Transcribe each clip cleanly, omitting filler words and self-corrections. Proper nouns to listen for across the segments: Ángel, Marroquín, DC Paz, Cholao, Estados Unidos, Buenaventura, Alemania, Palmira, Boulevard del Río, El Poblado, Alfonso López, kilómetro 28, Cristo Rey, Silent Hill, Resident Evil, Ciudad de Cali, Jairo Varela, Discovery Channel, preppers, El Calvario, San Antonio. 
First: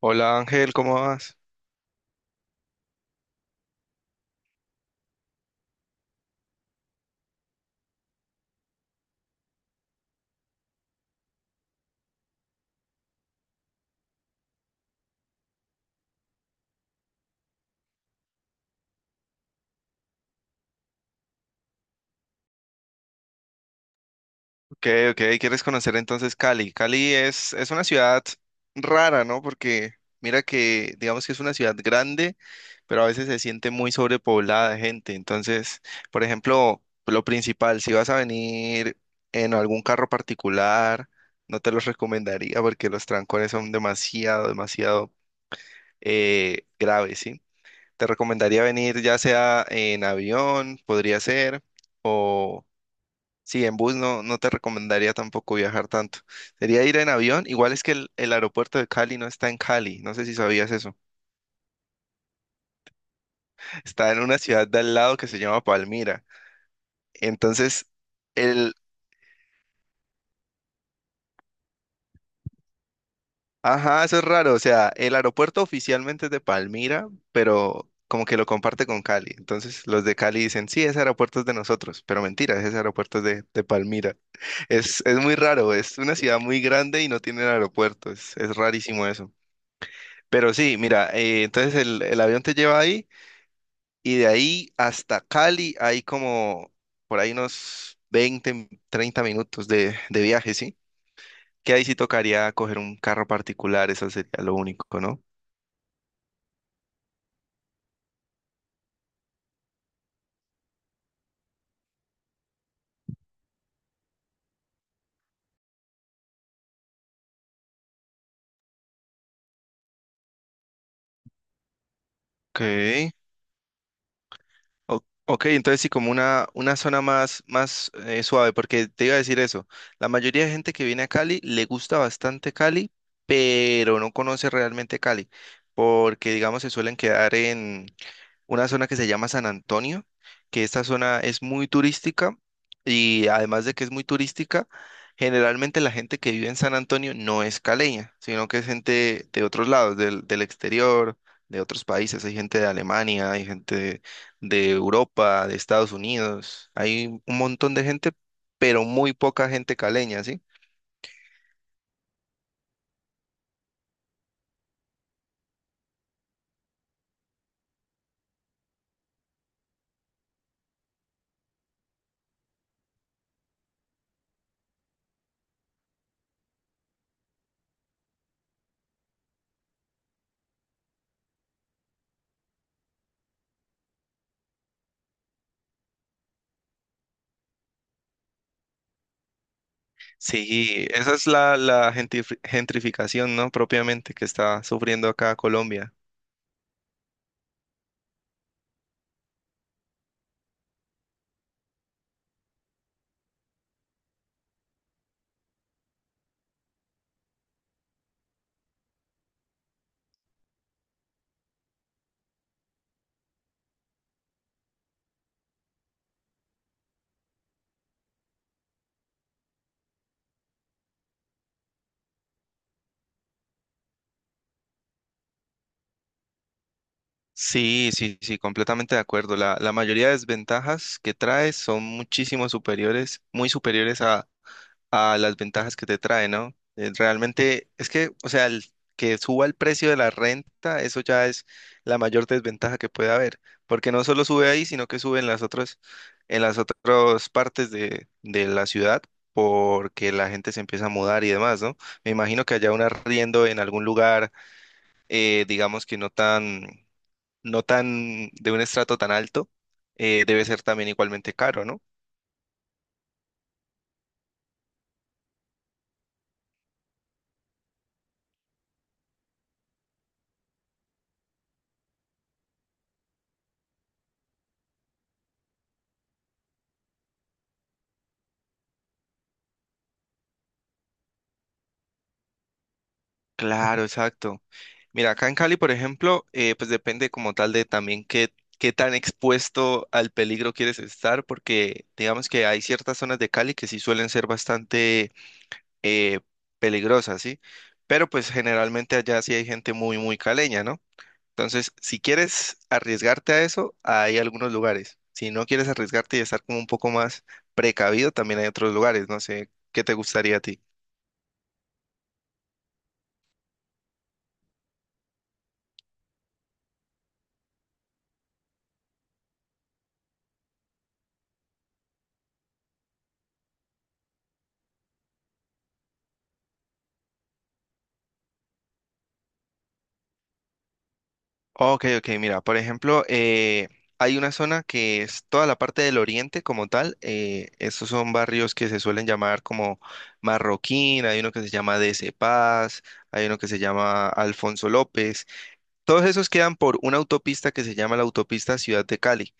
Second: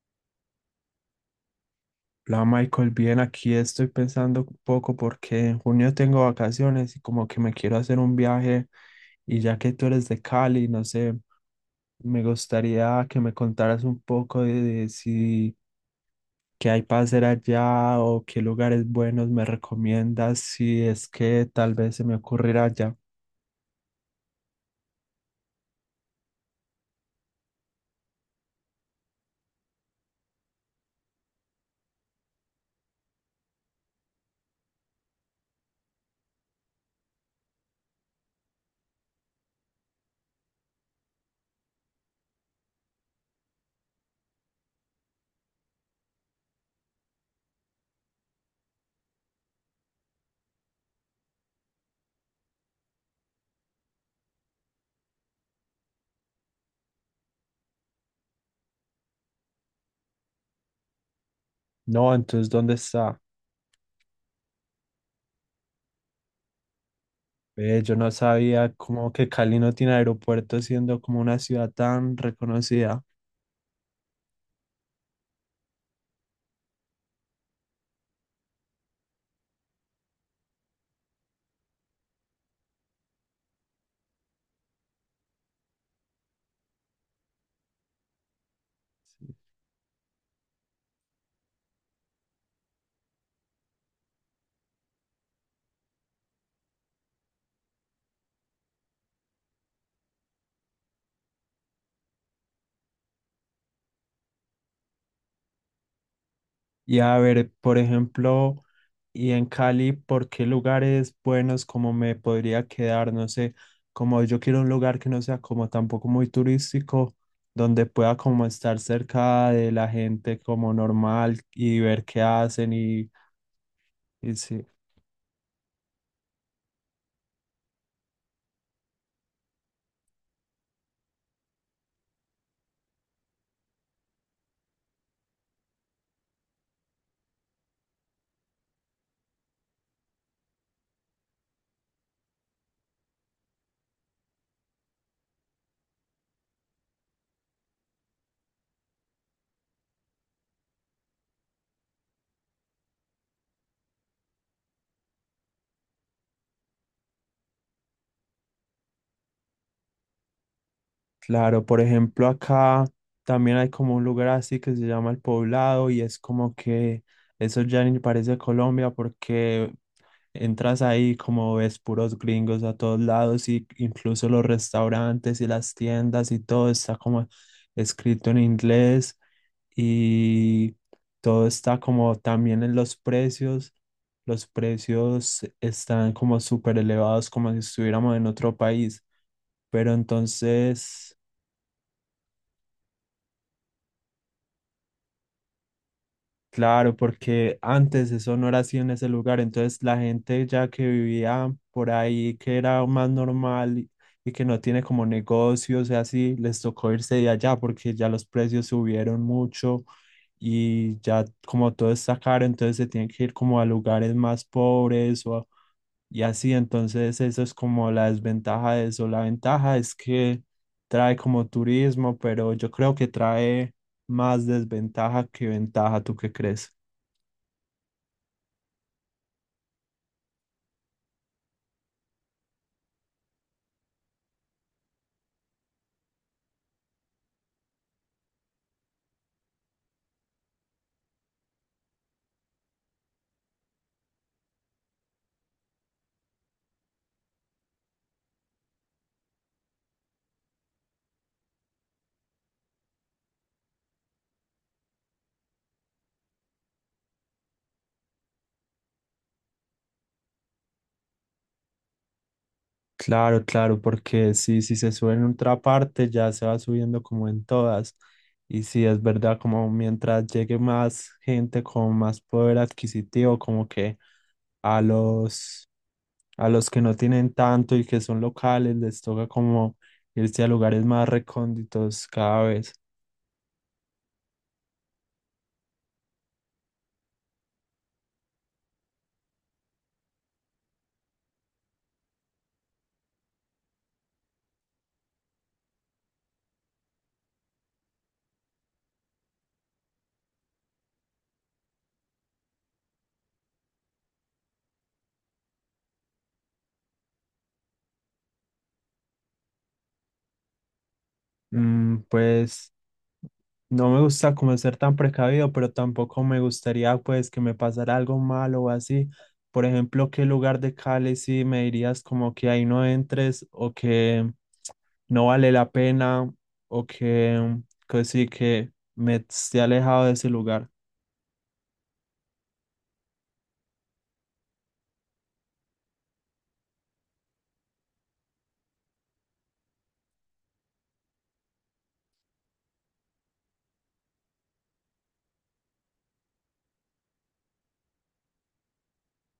Hola Ángel, ¿cómo vas? La Michael, bien, aquí estoy pensando un poco porque en junio tengo vacaciones y como que me quiero hacer un viaje, y ya que tú eres de Cali, no sé, me gustaría que me contaras un poco de si qué hay para hacer allá o qué lugares buenos me recomiendas, si es que tal vez se me ocurrirá allá. Ok, ok, ¿quieres conocer entonces Cali? Cali es una ciudad rara, ¿no? Porque mira que digamos que es una ciudad grande, pero a veces se siente muy sobrepoblada de gente. Entonces, por ejemplo, lo principal, si vas a venir en algún carro particular, no te los recomendaría porque los trancones son demasiado, demasiado graves, ¿sí? Te recomendaría venir ya sea en avión, podría ser, o sí, en bus no, no te recomendaría tampoco viajar tanto. Sería ir en avión. Igual es que el aeropuerto de Cali no está en Cali. No sé si sabías eso. No, entonces, ¿dónde está? Está en una ciudad de al lado que se llama Palmira. Ve, Entonces, yo no sabía el... como que Cali no tiene aeropuerto siendo como una ciudad tan reconocida. ajá, eso es raro. O sea, el aeropuerto oficialmente es de Palmira, pero como que lo comparte con Cali. Entonces, los de Cali dicen, sí, ese aeropuerto es de nosotros. Pero mentira, ese aeropuerto es de Palmira. Es muy raro. Es una ciudad muy grande y no tiene aeropuerto. Es rarísimo eso. Pero sí, mira, entonces el avión te lleva ahí y de ahí hasta Cali hay como por ahí unos 20 30 minutos de viaje, ¿sí? Que ahí sí tocaría coger un carro particular, eso sería lo único, ¿no? Y a ver, por ejemplo... Y en Cali, ¿por qué lugares buenos como me podría quedar? No sé, como yo quiero un lugar que no sea como tampoco muy turístico, donde pueda como estar cerca de la gente como normal y ver qué hacen, y, Okay, y sí, ok, entonces sí, como una zona más, más suave, porque te iba a decir eso, la mayoría de gente que viene a Cali le gusta bastante Cali, pero no conoce realmente Cali, porque digamos se suelen quedar en una zona que se llama San Antonio, que esta zona es muy turística y además de que es muy turística, generalmente la gente que vive en San Antonio no es caleña, sino que es gente de otros lados, del exterior, de otros países. Hay gente de Alemania, hay gente de Europa, de Estados Unidos, hay un montón de gente, pero muy poca gente caleña, ¿sí? claro, por ejemplo, acá también hay como un lugar así que se llama El Poblado y es como que eso ya ni parece Colombia porque entras ahí como ves puros gringos a todos lados, y incluso los restaurantes y las tiendas y todo está como escrito en inglés, y todo está como también en los precios. Los precios están como súper elevados como si estuviéramos en otro país, pero Sí, esa entonces... es la gentrificación, ¿no? Propiamente que está sufriendo acá Colombia. Claro, porque antes eso no era así en ese lugar, entonces la gente ya que vivía por ahí, que era más normal y que no tiene como negocios y así, les tocó irse de allá porque ya los precios subieron mucho, y ya como todo está caro, entonces se tienen que ir como a lugares más pobres, o, y así, entonces eso es como la desventaja de eso. La ventaja es que trae como turismo, pero yo creo que trae más desventaja que ventaja, ¿tú qué crees? Sí, sí, sí, completamente de acuerdo. La mayoría de desventajas que trae son muchísimo superiores, muy superiores a las ventajas que te trae, ¿no? Realmente es que, o sea, el que suba el precio de la renta, eso ya es la mayor desventaja que puede haber, porque no solo sube ahí, sino que sube en las otras partes de la ciudad, porque la gente se empieza a mudar y demás, ¿no? Me imagino que haya un arriendo en algún lugar digamos que no tan, no tan de un estrato tan alto, debe ser también igualmente caro, ¿no? Claro, claro, porque si se sube en otra parte, ya se va subiendo como en todas. Y si es verdad, como mientras llegue más gente con más poder adquisitivo, como que a los, a los que no tienen tanto y que son locales, les toca como irse a lugares más recónditos cada vez. Claro, exacto. Mira, acá en Cali, por ejemplo, pues depende como tal de también qué, qué tan expuesto al peligro quieres estar, porque digamos que hay ciertas zonas de Cali que sí suelen ser bastante eh, peligrosas, ¿sí? Pero pues generalmente allá sí hay gente muy, muy caleña, ¿no? Entonces, si quieres arriesgarte a eso, hay algunos lugares. Si no quieres arriesgarte y estar como un poco más precavido, también hay otros lugares. No sé, ¿qué te gustaría a ti? Pues no me gusta como ser tan precavido, pero tampoco me gustaría pues que me pasara algo malo o así. Por ejemplo, ¿qué lugar de Cali sí me dirías como que ahí no entres, o que no vale la pena, o que sí que me esté alejado de ese lugar? Ok, ok, mira, por ejemplo, hay una zona que es toda la parte del oriente como tal. Estos son barrios que se suelen llamar como Marroquín, hay uno que se llama DC Paz, hay uno que se llama Alfonso López. Todos esos quedan por una autopista que se llama la autopista Ciudad de Cali.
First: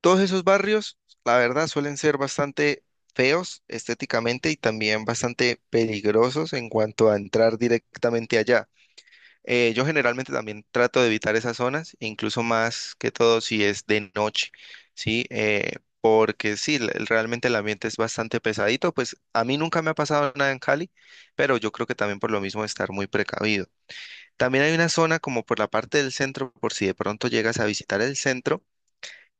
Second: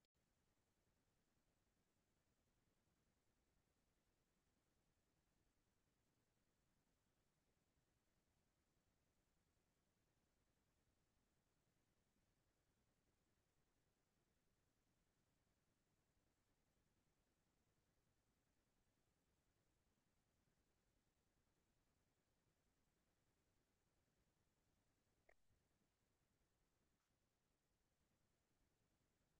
Todos esos barrios, la verdad, suelen ser bastante feos estéticamente y también bastante peligrosos en cuanto a entrar directamente allá. Yo generalmente también trato de evitar esas zonas, incluso más que todo si es de noche, ¿sí? Porque sí, realmente el ambiente es bastante pesadito. Pues a mí nunca me ha pasado nada en Cali, pero yo creo que también por lo mismo estar muy precavido. También hay una zona como por la parte del centro, por si de pronto llegas a visitar el centro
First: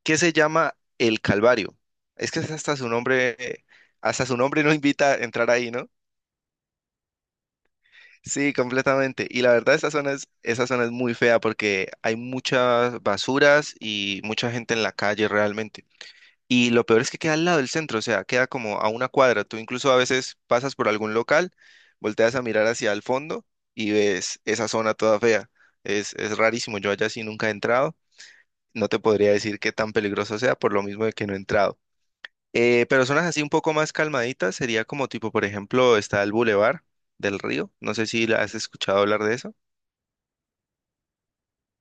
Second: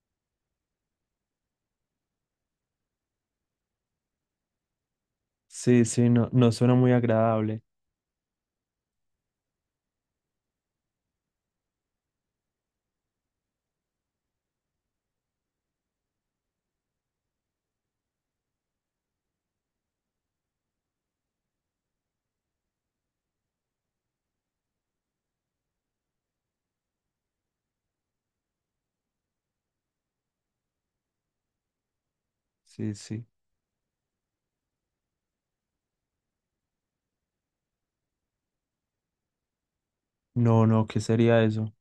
que se llama El Calvario. Es que es hasta su nombre no invita a entrar ahí, Sí, ¿no? sí, no, no suena muy agradable. Sí, completamente. Y la verdad, esa zona es muy fea porque hay muchas basuras y mucha gente en la calle realmente. Y lo peor es que queda al lado del centro, o sea, queda como a una cuadra. Tú incluso a veces pasas por algún local, volteas a mirar hacia el fondo y ves esa zona toda fea. Es rarísimo, yo allá sí nunca he entrado. No te podría decir qué tan peligroso sea por lo mismo de que no he entrado. Sí, Pero sí. zonas así un poco más calmaditas sería como tipo, por ejemplo, está el Boulevard del Río. No sé si la has escuchado hablar de eso. No, no, ¿qué sería eso?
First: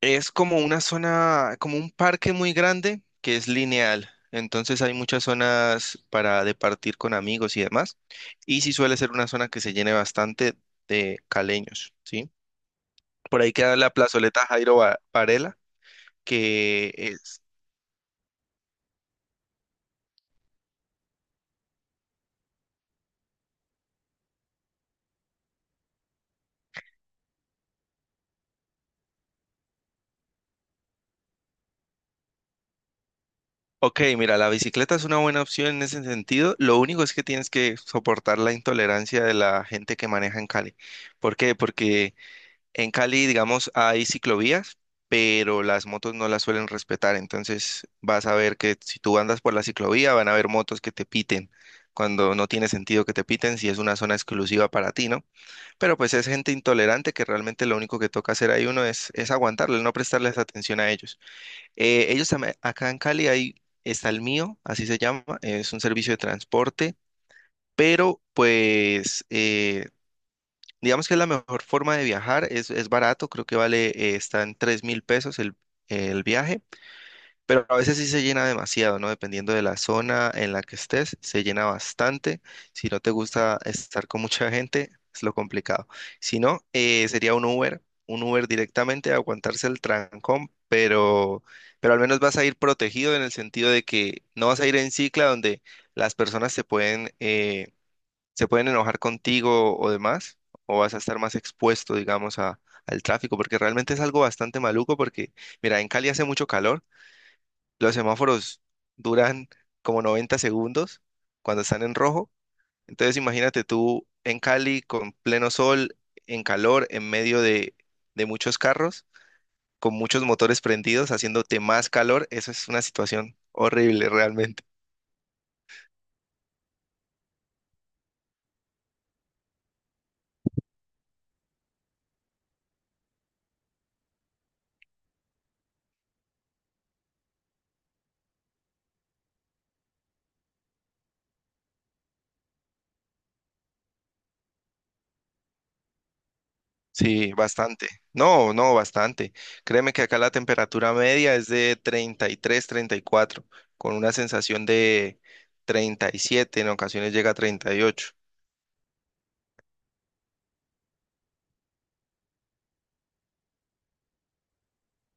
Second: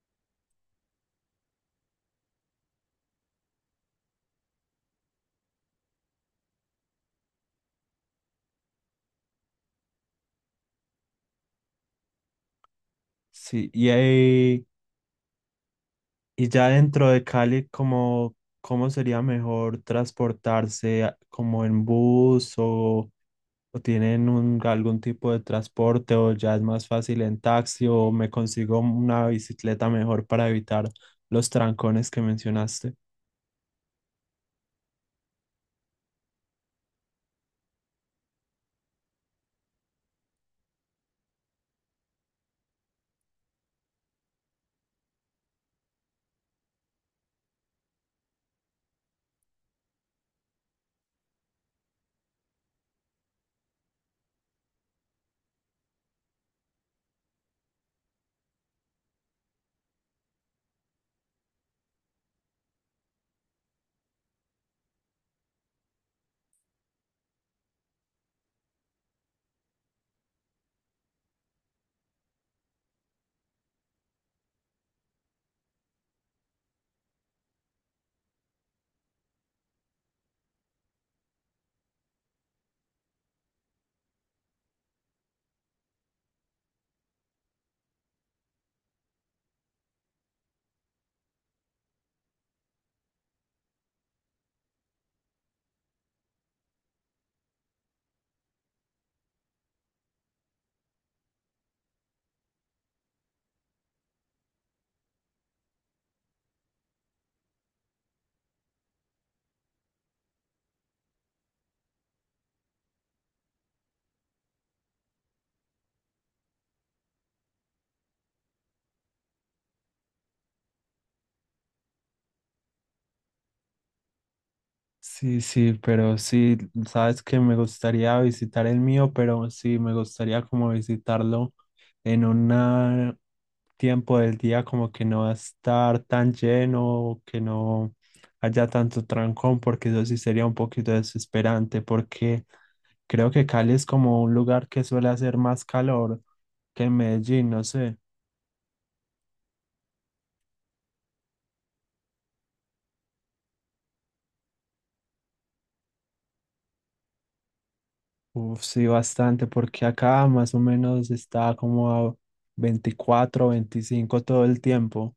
Es como una zona, como un parque muy grande que es lineal. Entonces hay muchas zonas para departir con amigos y demás. Y sí suele ser una zona que se llene bastante de caleños, ¿sí? Por ahí Sí, queda y la plazoleta ahí... Jairo Varela, Y ya que dentro de es Cali, ¿cómo, cómo sería mejor transportarse, a- como en bus, o tienen un, algún tipo de transporte, o ya es más fácil en taxi, o me consigo una bicicleta mejor para evitar los trancones que mencionaste? ok, mira, la bicicleta es una buena opción en ese sentido. Lo único es que tienes que soportar la intolerancia de la gente que maneja en Cali. ¿Por qué? Porque en Cali, digamos, hay ciclovías, pero las motos no las suelen respetar. Entonces vas a ver que si tú andas por la ciclovía, van a haber motos que te piten cuando no tiene sentido que te piten si es una zona exclusiva para ti, ¿no? Pero pues es gente intolerante que realmente lo único que toca hacer ahí uno es aguantarle, no prestarles atención a ellos. Ellos también, acá en Cali hay, está el mío, así se llama, es un servicio de transporte, pero pues digamos que es la mejor forma de viajar, es barato, creo que vale, está en $3.000 el viaje, pero a veces sí se llena demasiado, ¿no? Dependiendo de la zona en la que estés, se llena bastante. Si no te gusta estar con mucha gente, es lo complicado. Si no, sería un Uber directamente, aguantarse el trancón, pero al menos vas a ir protegido en el sentido de que no vas a ir en cicla donde las personas se pueden enojar contigo o demás, o vas a estar más expuesto, digamos, a, al tráfico, porque realmente es algo bastante maluco, porque, mira, en Cali hace mucho calor, los semáforos duran como 90 segundos cuando están en rojo. Entonces imagínate tú en Cali con pleno sol, en calor, en medio de muchos carros, con muchos motores prendidos, haciéndote más calor. Eso es una situación horrible realmente. Sí, sí, pero sí, sabes que me gustaría visitar el mío, pero sí, me gustaría como visitarlo en un tiempo del día como que no va a estar tan lleno, que no haya tanto trancón, porque eso sí sería un poquito desesperante, porque creo que Cali es como un lugar que suele hacer más calor que Sí, Medellín, no bastante. sé. No, no, bastante. Créeme que acá la temperatura media es de 33, 34, con una sensación de 37, en ocasiones llega a 38. Uf, sí, bastante, porque acá más o menos está como a 24, 25 todo el tiempo.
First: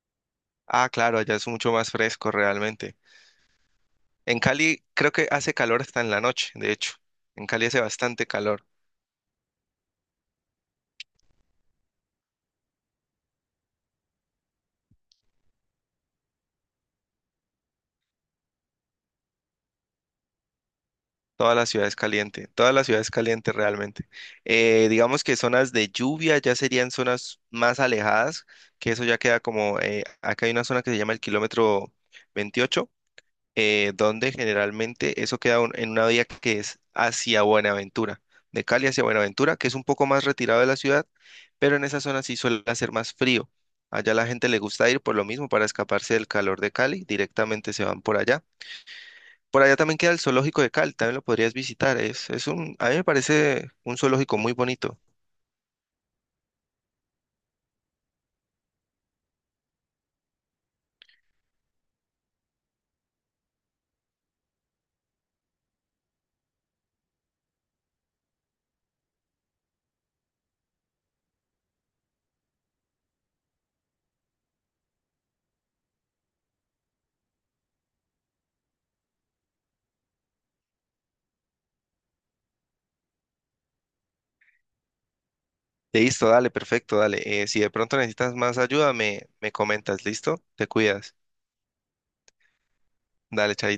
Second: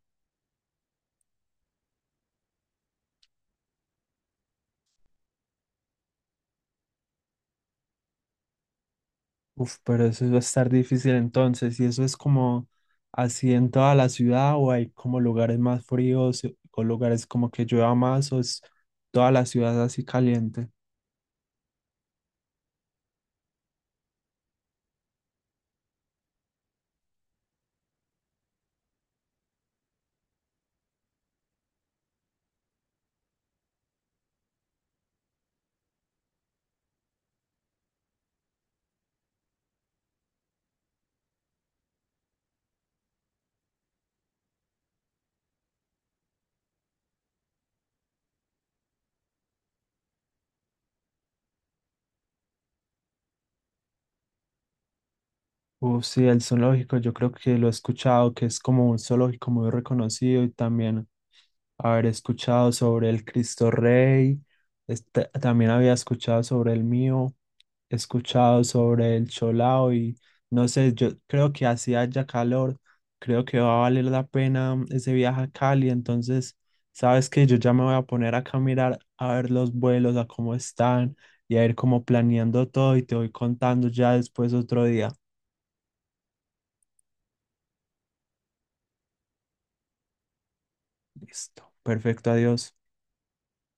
Ah, claro, allá es mucho más fresco realmente. En Cali creo que hace calor hasta en la noche, de hecho. En Cali hace bastante calor. Uf, pero eso va a estar difícil entonces. ¿Y eso es como así en toda la ciudad, o hay como lugares más fríos, o lugares como que llueva más, o es toda la ciudad así caliente? Toda la ciudad es caliente, toda la ciudad es caliente realmente. Digamos que zonas de lluvia ya serían zonas más alejadas, que eso ya queda como, acá hay una zona que se llama el kilómetro 28, donde generalmente eso queda en una vía que es hacia Buenaventura, de Cali hacia Buenaventura, que es un poco más retirado de la ciudad, pero en esa zona sí suele hacer más frío. Allá la gente le gusta ir por lo mismo para escaparse del calor de Cali, directamente se van por allá. Por allá también queda el zoológico de Cali, también lo podrías visitar. Es un, a mí me parece un zoológico muy bonito. Uf, sí, el zoológico, yo creo que lo he escuchado, que es como un zoológico muy reconocido, y también haber escuchado sobre el Cristo Rey, este, también había escuchado sobre el mío, escuchado sobre el Cholao y no sé, yo creo que así haya calor, creo que va a valer la pena, ese viaje a Cali, entonces, sabes que yo ya me voy a poner acá a mirar, a ver los vuelos, a cómo están y a ir como planeando todo y te voy contando ya después otro día. Listo, dale, perfecto, dale. Si de pronto necesitas más ayuda, me comentas, ¿listo? Te cuidas. Listo, perfecto, adiós. Dale, chaito.